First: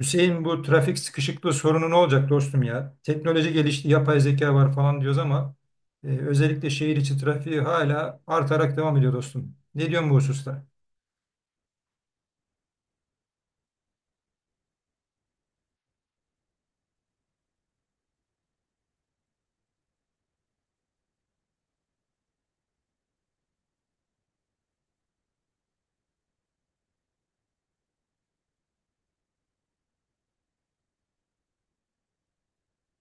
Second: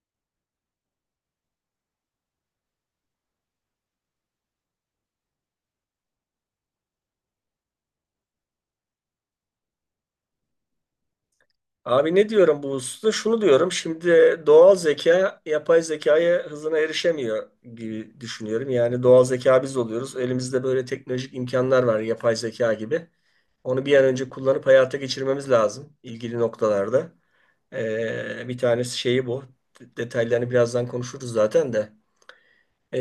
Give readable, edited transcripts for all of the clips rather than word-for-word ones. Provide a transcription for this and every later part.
Hüseyin bu trafik sıkışıklığı sorunu ne olacak dostum ya? Teknoloji gelişti, yapay zeka var falan diyoruz ama özellikle şehir içi trafiği hala artarak devam ediyor dostum. Ne diyorsun bu hususta? Abi ne diyorum bu hususta? Şunu diyorum. Şimdi doğal zeka yapay zekaya hızına erişemiyor gibi düşünüyorum. Yani doğal zeka biz oluyoruz. Elimizde böyle teknolojik imkanlar var yapay zeka gibi. Onu bir an önce kullanıp hayata geçirmemiz lazım ilgili noktalarda. Bir tanesi şeyi bu. Detaylarını birazdan konuşuruz zaten de. Ee,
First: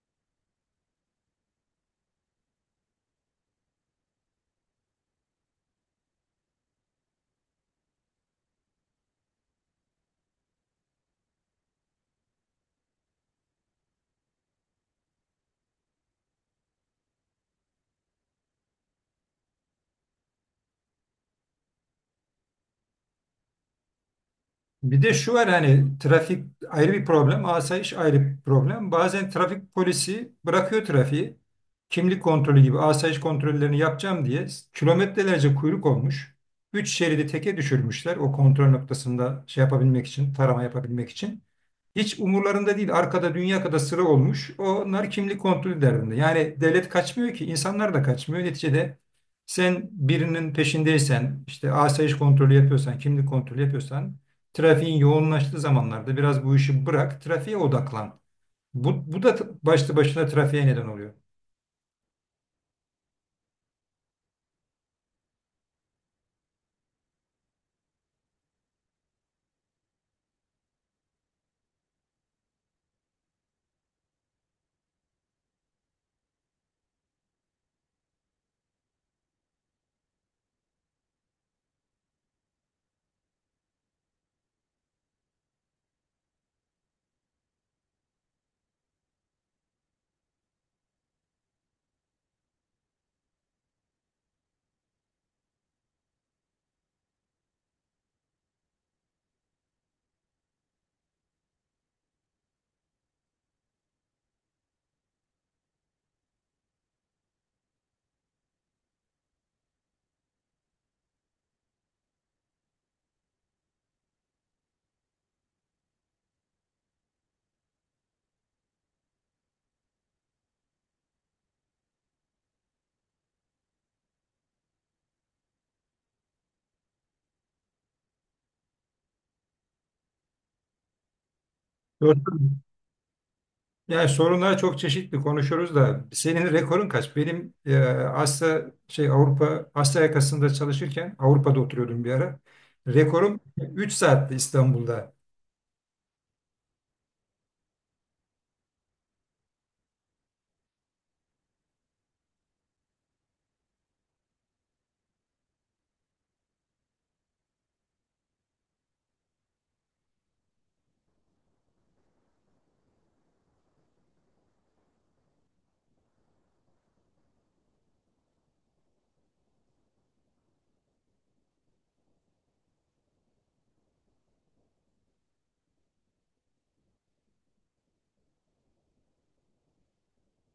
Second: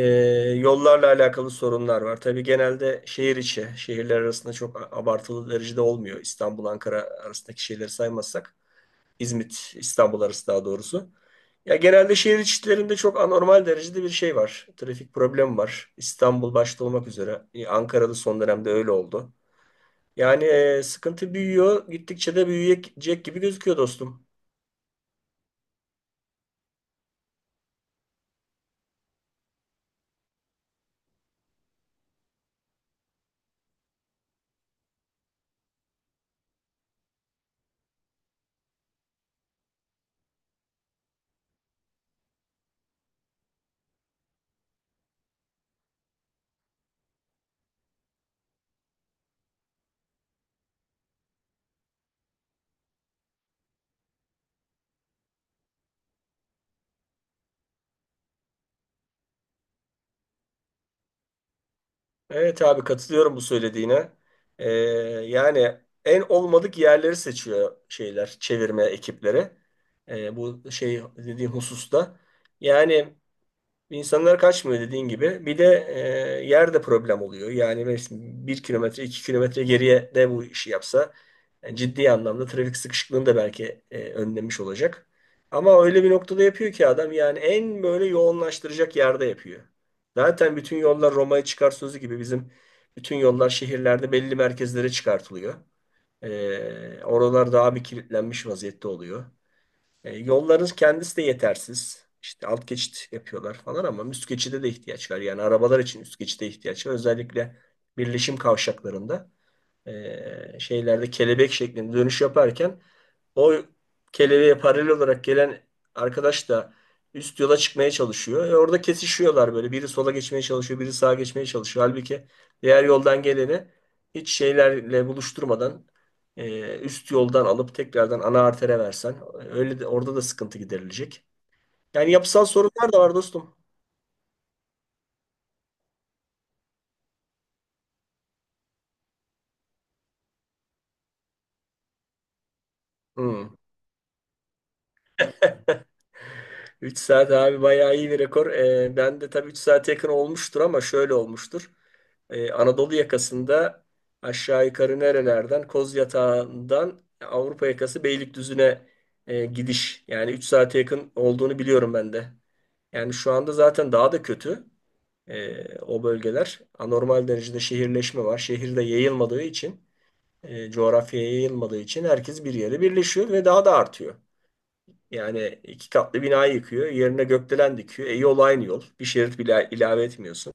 yollarla alakalı sorunlar var. Tabii genelde şehir içi, şehirler arasında çok abartılı derecede olmuyor. İstanbul, Ankara arasındaki şeyleri saymazsak. İzmit, İstanbul arası daha doğrusu. Ya genelde şehir içlerinde çok anormal derecede bir şey var. Trafik problemi var. İstanbul başta olmak üzere. Ankara'da son dönemde öyle oldu. Yani sıkıntı büyüyor. Gittikçe de büyüyecek gibi gözüküyor dostum. Bir de şu var hani trafik ayrı bir problem, asayiş ayrı bir problem. Bazen trafik polisi bırakıyor trafiği. Kimlik kontrolü gibi asayiş kontrollerini yapacağım diye kilometrelerce kuyruk olmuş. Üç şeridi teke düşürmüşler o kontrol noktasında şey yapabilmek için, tarama yapabilmek için. Hiç umurlarında değil. Arkada dünya kadar sıra olmuş. Onlar kimlik kontrolü derdinde. Yani devlet kaçmıyor ki, insanlar da kaçmıyor. Neticede sen birinin peşindeysen, işte asayiş kontrolü yapıyorsan, kimlik kontrolü yapıyorsan trafiğin yoğunlaştığı zamanlarda biraz bu işi bırak, trafiğe odaklan. Bu da başlı başına trafiğe neden oluyor. Evet abi katılıyorum bu söylediğine. E, yani en olmadık yerleri seçiyor şeyler, çevirme ekipleri. Bu şey dediğim hususta. Yani İnsanlar kaçmıyor dediğin gibi. Bir de yer problem oluyor. Yani mesela 1 kilometre, 2 kilometre geriye de bu işi yapsa ciddi anlamda trafik sıkışıklığını da belki önlemiş olacak. Ama öyle bir noktada yapıyor ki adam yani en böyle yoğunlaştıracak yerde yapıyor. Zaten bütün yollar Roma'ya çıkar sözü gibi bizim bütün yollar şehirlerde belli merkezlere çıkartılıyor. Oralar daha bir kilitlenmiş vaziyette oluyor. Yolların kendisi de yetersiz. İşte alt geçit yapıyorlar falan ama üst geçide de ihtiyaç var. Yani arabalar için üst geçide ihtiyaç var. Özellikle birleşim kavşaklarında şeylerde kelebek şeklinde dönüş yaparken o kelebeğe paralel olarak gelen arkadaş da üst yola çıkmaya çalışıyor. Orada kesişiyorlar böyle. Biri sola geçmeye çalışıyor, biri sağa geçmeye çalışıyor. Halbuki diğer yoldan geleni hiç şeylerle buluşturmadan üst yoldan alıp tekrardan ana artere versen öyle de orada da sıkıntı giderilecek. Yani yapısal Dostum, sorunlar da var dostum. yani sorunlar çok çeşitli konuşuyoruz da senin rekorun kaç? Benim Asya şey Avrupa Asya yakasında çalışırken Avrupa'da oturuyordum bir ara. Rekorum Hmm. 3 saatti İstanbul'da. 3 saat abi bayağı iyi bir rekor. Ben de tabii 3 saate yakın olmuştur ama şöyle olmuştur. Anadolu yakasında aşağı yukarı nerelerden? Koz Yatağı'ndan Avrupa yakası Beylikdüzü'ne gidiş. Yani 3 saate yakın olduğunu biliyorum ben de. Yani şu anda zaten daha da kötü o bölgeler. Anormal derecede şehirleşme var. Şehirde yayılmadığı için, coğrafyaya yayılmadığı için herkes bir yere birleşiyor ve daha da artıyor. Yani iki katlı binayı yıkıyor, yerine gökdelen dikiyor. Yol aynı yol. Bir şerit bile ilave etmiyorsun.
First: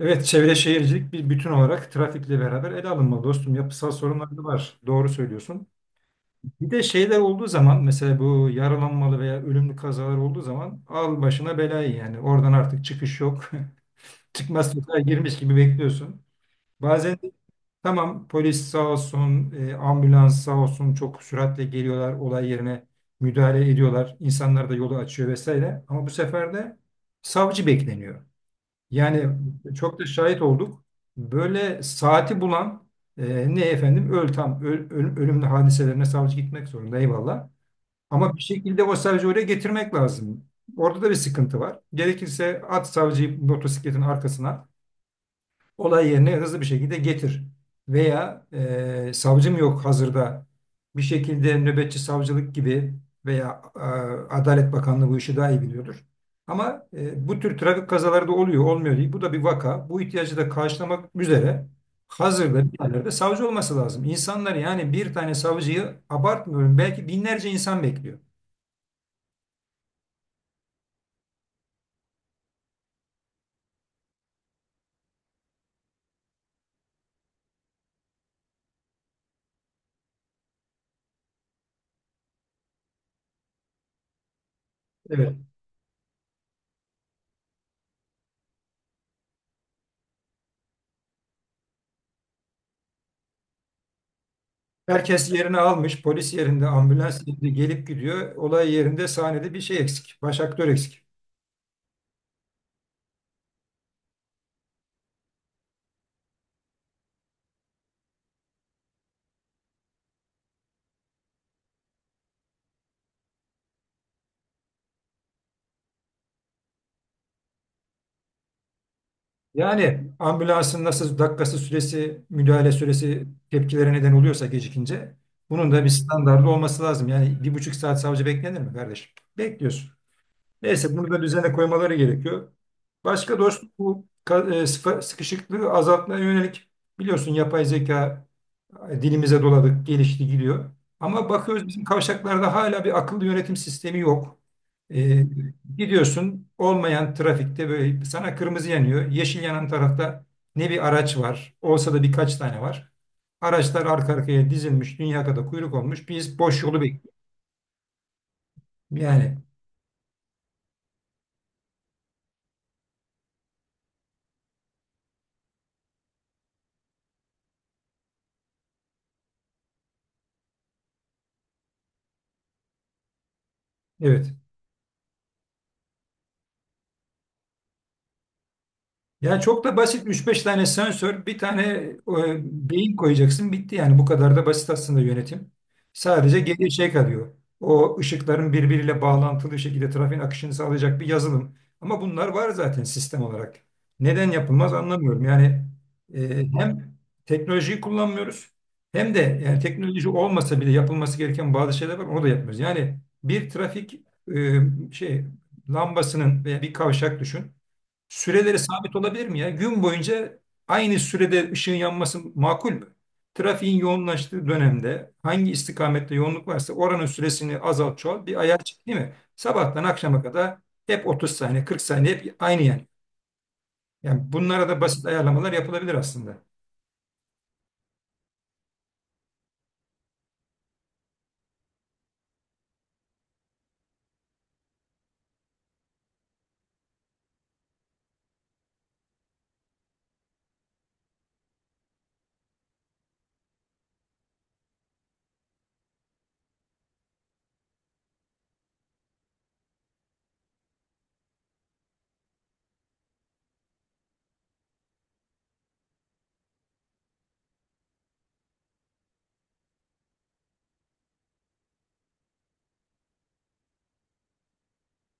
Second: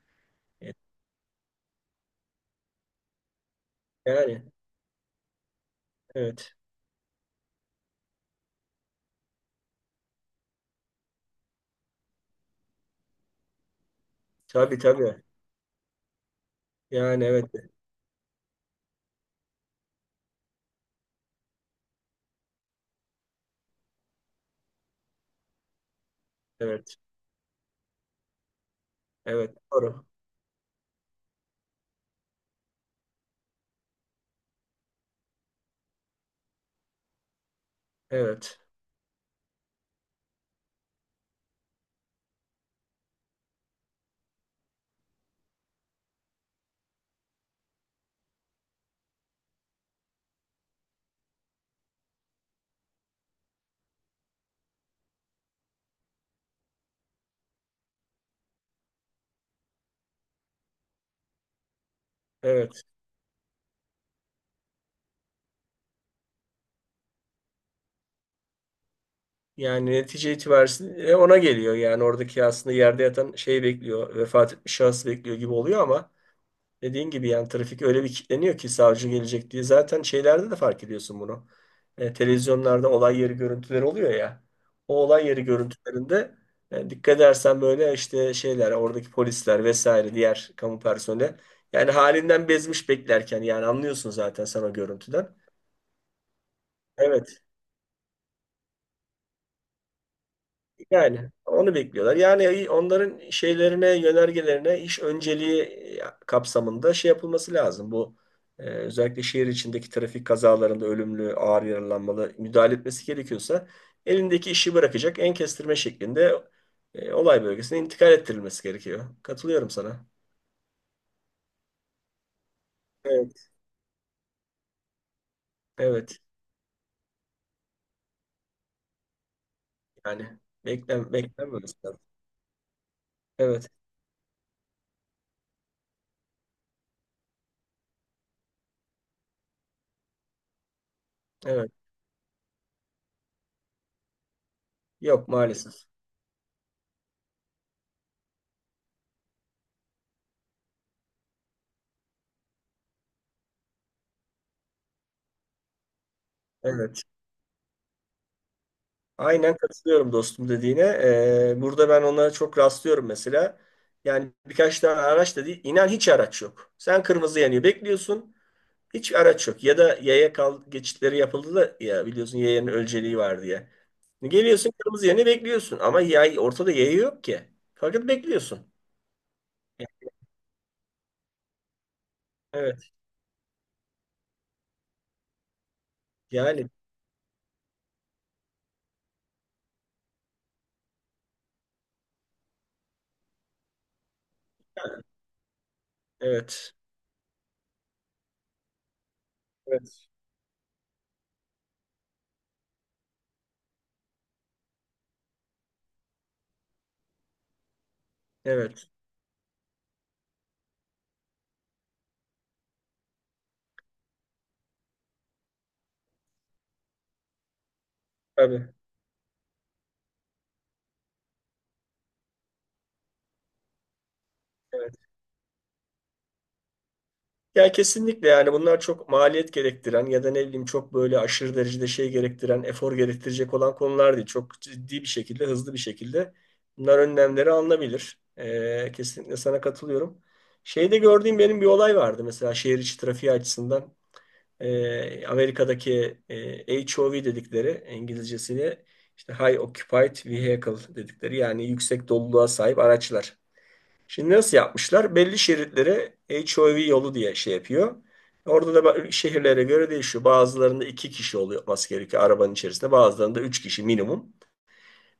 Evet, çevre E, şehircilik bir bütün olarak trafikle beraber ele alınmalı dostum. Yapısal sorunlar Yani da var. Doğru söylüyorsun. evet. Bir de şeyler olduğu zaman mesela bu yaralanmalı veya ölümlü kazalar olduğu zaman al başına belayı yani. Oradan artık çıkış yok. Çıkmaz Tabii sokağa tabii. girmiş gibi bekliyorsun. Bazen Yani de evet, tamam, polis sağ olsun, ambulans sağ olsun çok süratle geliyorlar olay yerine müdahale ediyorlar. İnsanlar da yolu açıyor vesaire. Ama bu sefer de evet, savcı bekleniyor. Yani evet, çok da doğru. şahit olduk. Böyle saati bulan ne efendim öl tam öl- öl- ölümlü hadiselerine savcı gitmek zorunda, eyvallah. Ama bir Evet, şekilde o savcıyı oraya getirmek lazım. Orada da bir sıkıntı var. Gerekirse at savcıyı motosikletin arkasına, olay yerine hızlı bir şekilde getir. Veya savcım yok hazırda, bir şekilde nöbetçi savcılık gibi, veya Adalet Bakanlığı bu işi daha iyi biliyordur. Ama bu tür trafik kazaları da oluyor, olmuyor değil. Bu da bir vaka. Bu ihtiyacı da karşılamak üzere hazırda bir evet. yerlerde savcı olması lazım. İnsanlar, yani bir tane savcıyı abartmıyorum, belki binlerce insan bekliyor. Yani netice itibariyle ona geliyor. Yani oradaki aslında yerde yatan şey bekliyor, vefat etmiş şahıs bekliyor gibi oluyor ama dediğin gibi yani trafik öyle bir kilitleniyor ki savcı gelecek diye. Zaten şeylerde de fark ediyorsun bunu. Televizyonlarda olay yeri görüntüleri oluyor ya. O olay Evet. yeri görüntülerinde dikkat edersen böyle işte şeyler, oradaki polisler vesaire diğer kamu personeli. Yani halinden bezmiş beklerken yani anlıyorsun zaten sen o Herkes görüntüden. yerini almış. Polis yerinde, ambulans Evet. yerinde gelip gidiyor. Olay yerinde, sahnede bir şey eksik. Baş aktör eksik. Yani onu bekliyorlar. Yani onların şeylerine, yönergelerine iş önceliği kapsamında şey yapılması lazım. Bu özellikle şehir içindeki trafik kazalarında ölümlü, ağır yaralanmalı müdahale etmesi gerekiyorsa elindeki işi bırakacak en kestirme şeklinde olay bölgesine intikal ettirilmesi gerekiyor. Katılıyorum sana. Yani ambulansın nasıl dakikası, süresi, müdahale süresi Evet. tepkilere neden oluyorsa gecikince, bunun da bir Evet. standardı olması lazım. Yani 1,5 saat savcı beklenir mi kardeşim? Bekliyorsun. Yani Neyse, bunu beklem da beklem düzene koymaları gerekiyor. Başka dostum, Evet. bu sıkışıklığı azaltmaya yönelik, biliyorsun yapay zeka dilimize doladık, gelişti, gidiyor. Ama bakıyoruz, Evet. bizim kavşaklarda hala bir akıllı yönetim sistemi yok. Ee, Yok maalesef. gidiyorsun olmayan trafikte, böyle sana kırmızı yanıyor. Yeşil yanan tarafta ne bir araç var, olsa da birkaç tane var. Araçlar arka arkaya dizilmiş, dünya kadar kuyruk olmuş. Biz boş yolu Evet. bekliyoruz. Yani, Aynen katılıyorum dostum dediğine. Burada ben ona çok rastlıyorum mesela. Yani birkaç tane araç da değil. İnan hiç araç yok. Sen kırmızı yanıyor bekliyorsun. Hiç araç yok. Ya da yaya kal geçitleri yapıldı da ya biliyorsun yayanın ölçeliği var diye. evet. Geliyorsun kırmızı yanıyor bekliyorsun. Ama yay, ortada yaya yok ki. Fakat bekliyorsun. Ya çok da basit, üç beş tane sensör, bir tane Evet. beyin koyacaksın, bitti yani, bu kadar da basit aslında yönetim. Sadece Yani geriye şey kalıyor. O ışıkların birbiriyle bağlantılı şekilde trafiğin akışını sağlayacak bir yazılım. Ama bunlar var zaten sistem olarak. Neden yapılmaz anlamıyorum. Yani evet. hem teknolojiyi kullanmıyoruz, hem de yani Evet. teknoloji olmasa bile yapılması gereken bazı şeyler var, onu da yapmıyoruz. Yani bir trafik e, şey lambasının veya bir kavşak düşün. Süreleri Evet. sabit olabilir mi ya? Gün boyunca aynı sürede ışığın yanması makul mü? Trafiğin yoğunlaştığı dönemde hangi istikamette yoğunluk varsa oranın süresini azalt çoğalt, bir ayar Tabii. çek değil mi? Sabahtan akşama kadar hep 30 saniye, 40 saniye, hep aynı yani. Yani bunlara da basit Evet. ayarlamalar yapılabilir aslında. Ya kesinlikle yani bunlar çok maliyet gerektiren ya da ne bileyim çok böyle aşırı derecede şey gerektiren, efor gerektirecek olan konular değil. Çok ciddi bir şekilde, hızlı bir şekilde bunlar önlemleri alınabilir. Kesinlikle sana katılıyorum. Şeyde gördüğüm benim bir olay vardı mesela şehir içi trafiği açısından. Amerika'daki HOV dedikleri İngilizcesini işte High Occupied Vehicle dedikleri yani yüksek doluluğa sahip araçlar. Şimdi nasıl yapmışlar? Belli şeritlere HOV yolu diye şey yapıyor. Orada da şehirlere göre değişiyor. Bazılarında iki kişi oluyor olması gerekiyor arabanın içerisinde. Bazılarında üç kişi minimum.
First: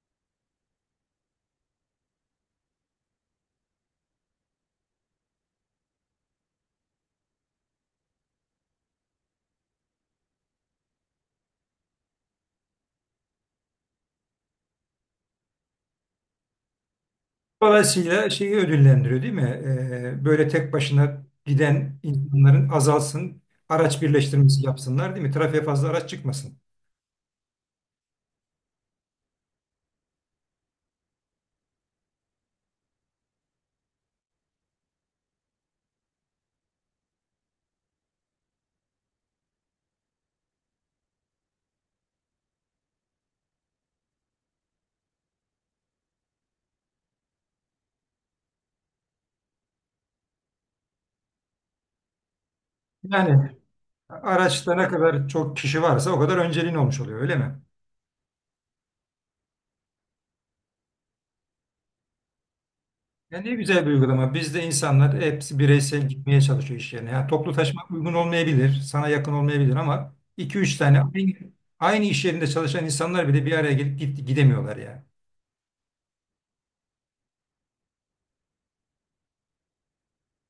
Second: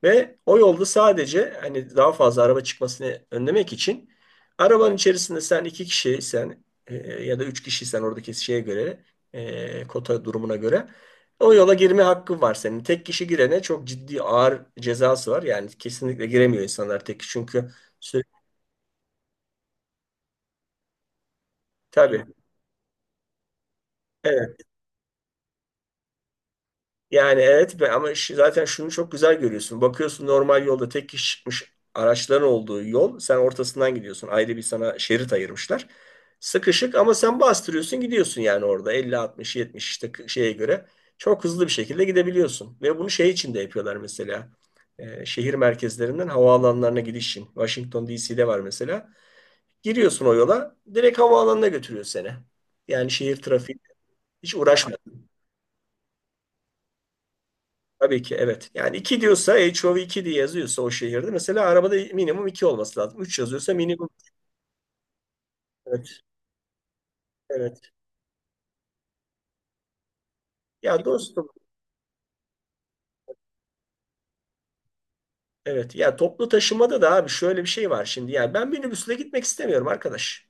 Ve o yolda sadece hani daha fazla araba çıkmasını önlemek için arabanın içerisinde sen iki kişiysen ya da üç kişiysen oradaki şeye göre kota durumuna göre o yola girme hakkın var senin. Tek kişi girene çok ciddi ağır cezası var. Yani kesinlikle giremiyor insanlar tek kişi çünkü sürekli Dolayısıyla şeyi ödüllendiriyor değil mi? Böyle tek başına giden tabii. insanların azalsın, araç Evet. birleştirmesi yapsınlar değil mi? Trafiğe fazla araç çıkmasın. Yani evet be ama zaten şunu çok güzel görüyorsun. Bakıyorsun normal yolda tek kişi çıkmış araçların olduğu yol. Sen ortasından gidiyorsun. Ayrı bir sana şerit ayırmışlar. Sıkışık ama sen bastırıyorsun gidiyorsun yani orada 50, 60, 70 işte şeye göre. Çok hızlı bir şekilde gidebiliyorsun. Ve bunu şey için de yapıyorlar mesela. Şehir merkezlerinden havaalanlarına gidiş için. Washington DC'de var mesela. Giriyorsun o yola direkt havaalanına götürüyor seni. Yani şehir Yani trafiği hiç araçta ne uğraşma. kadar çok kişi varsa o kadar önceliğin olmuş oluyor öyle mi? Tabii ki evet. Yani 2 diyorsa HOV iki diye yazıyorsa o şehirde mesela arabada minimum 2 olması lazım. 3 Ya ne yazıyorsa güzel bir minimum uygulama. Bizde insanlar hepsi evet, bireysel gitmeye çalışıyor iş yerine. Yani toplu taşıma evet. uygun olmayabilir, sana yakın olmayabilir ama iki üç Ya tane aynı, dostum aynı iş yerinde çalışan insanlar bile bir araya gelip gidemiyorlar yani. evet ya toplu taşımada da abi şöyle bir şey var şimdi. Yani ben minibüsle gitmek istemiyorum arkadaş.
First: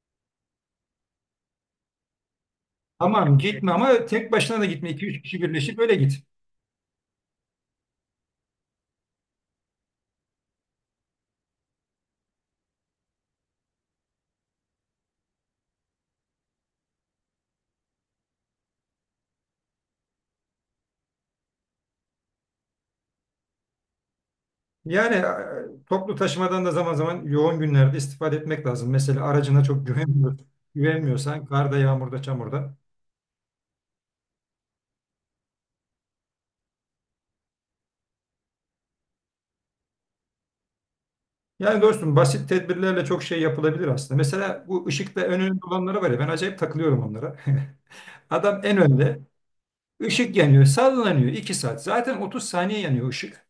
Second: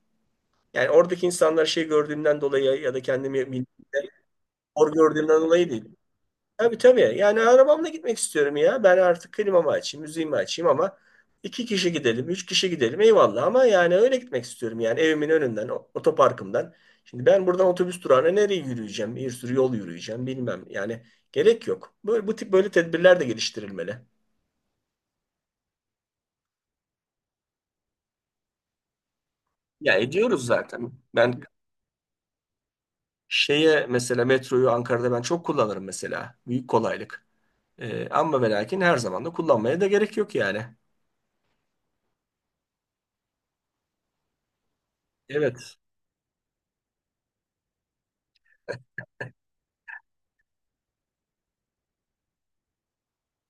Yani oradaki insanlar şey gördüğümden dolayı ya da Tamam kendimi gitme ama bildiğimde tek başına da gitme. hor 2 üç gördüğümden kişi dolayı birleşip değil. öyle git. Tabii tabii. Yani arabamla gitmek istiyorum ya. Ben artık klimamı açayım, müziğimi açayım ama iki kişi gidelim, üç kişi gidelim eyvallah ama yani öyle gitmek istiyorum. Yani evimin önünden, otoparkımdan. Şimdi ben buradan otobüs durağına nereye yürüyeceğim? Bir sürü yol yürüyeceğim bilmem. Yani gerek yok. Böyle, bu tip böyle tedbirler de geliştirilmeli. Yani toplu taşımadan da zaman zaman yoğun günlerde istifade etmek lazım. Mesela aracına çok Ya ediyoruz zaten. Ben güvenmiyorsan karda, yağmurda, çamurda. şeye mesela metroyu Ankara'da ben çok kullanırım mesela. Büyük kolaylık. Ama ve lakin her zaman da kullanmaya da gerek yok yani. Yani dostum, basit tedbirlerle çok şey yapılabilir aslında. Mesela bu ışıkta en önde Evet. olanlara var ya, ben acayip takılıyorum onlara. Adam en önde, ışık yanıyor, sallanıyor 2 saat, zaten 30 saniye yanıyor ışık.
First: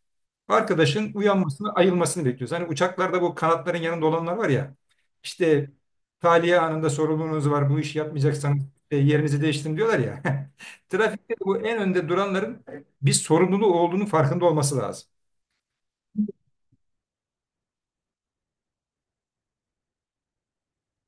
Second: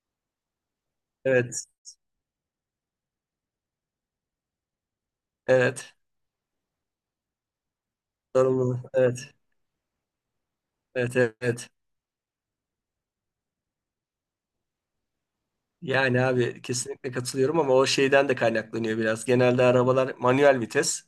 Arkadaşın Evet. uyanmasını, ayılmasını bekliyoruz. Hani uçaklarda bu kanatların yanında olanlar var ya, İşte Evet. tahliye anında sorumluluğunuz var, bu işi yapmayacaksanız Sorumluluk. Evet. yerinizi değiştirin diyorlar ya. Evet, Trafikte evet, bu evet. en önde duranların bir sorumluluğu olduğunu farkında olması lazım. Yani abi kesinlikle katılıyorum ama o şeyden de kaynaklanıyor biraz. Genelde arabalar manuel vites.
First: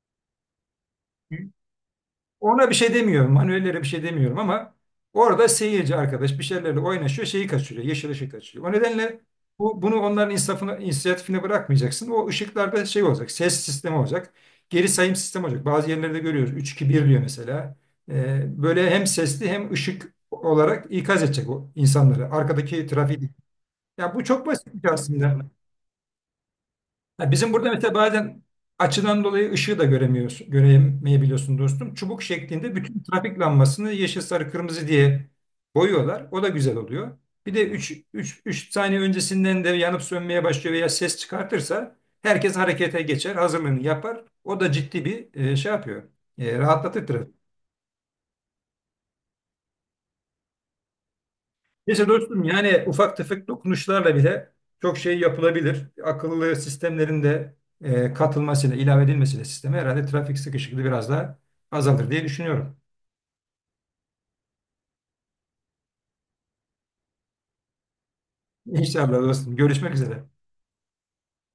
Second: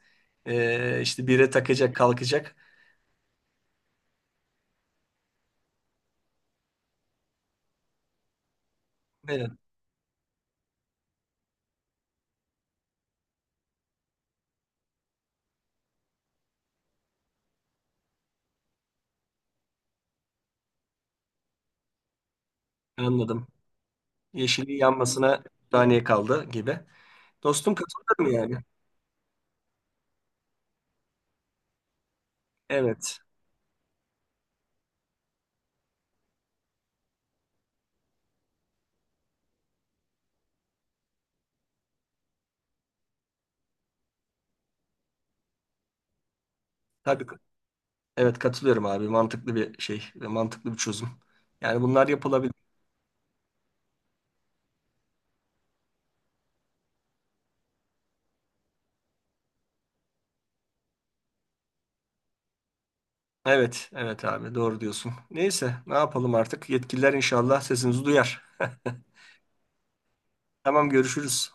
İşte bire takacak, kalkacak. Ona bir şey demiyorum. Manuellere bir şey demiyorum ama orada seyirci arkadaş bir şeylerle oynaşıyor, şeyi kaçırıyor, yeşil ışığı kaçırıyor. O nedenle Evet, bunu onların insafına, inisiyatifine bırakmayacaksın. O ışıklarda şey olacak, ses sistemi olacak, geri sayım sistemi olacak. Bazı yerlerde görüyoruz, üç 2 bir diyor mesela. Böyle hem sesli hem ışık olarak ikaz edecek o insanları, arkadaki trafiği. anladım. Ya bu çok basit Yeşili aslında. yanmasına saniye kaldı gibi. Ha, bizim burada Dostum mesela katılıyorum bazen yani. açıdan dolayı ışığı da göremeyebiliyorsun dostum. Çubuk şeklinde bütün Evet. trafik lambasını yeşil, sarı, kırmızı diye boyuyorlar. O da güzel oluyor. Bir de 3 3 3 saniye öncesinden de yanıp sönmeye başlıyor veya ses çıkartırsa herkes harekete geçer, hazırlığını yapar. O da ciddi bir şey yapıyor. Rahatlatır. Tabii. Evet katılıyorum abi. Mantıklı bir şey. Mantıklı bir çözüm. Yani Neyse bunlar dostum, yapılabilir. yani ufak tefek dokunuşlarla bile çok şey yapılabilir. Akıllı sistemlerin de katılmasıyla, ilave edilmesiyle sisteme herhalde trafik sıkışıklığı biraz daha azalır diye düşünüyorum. Evet. Evet abi. Doğru diyorsun. Neyse. Ne yapalım artık? Yetkililer inşallah sesimizi duyar. İnşallah dostum. Görüşmek üzere. Tamam görüşürüz.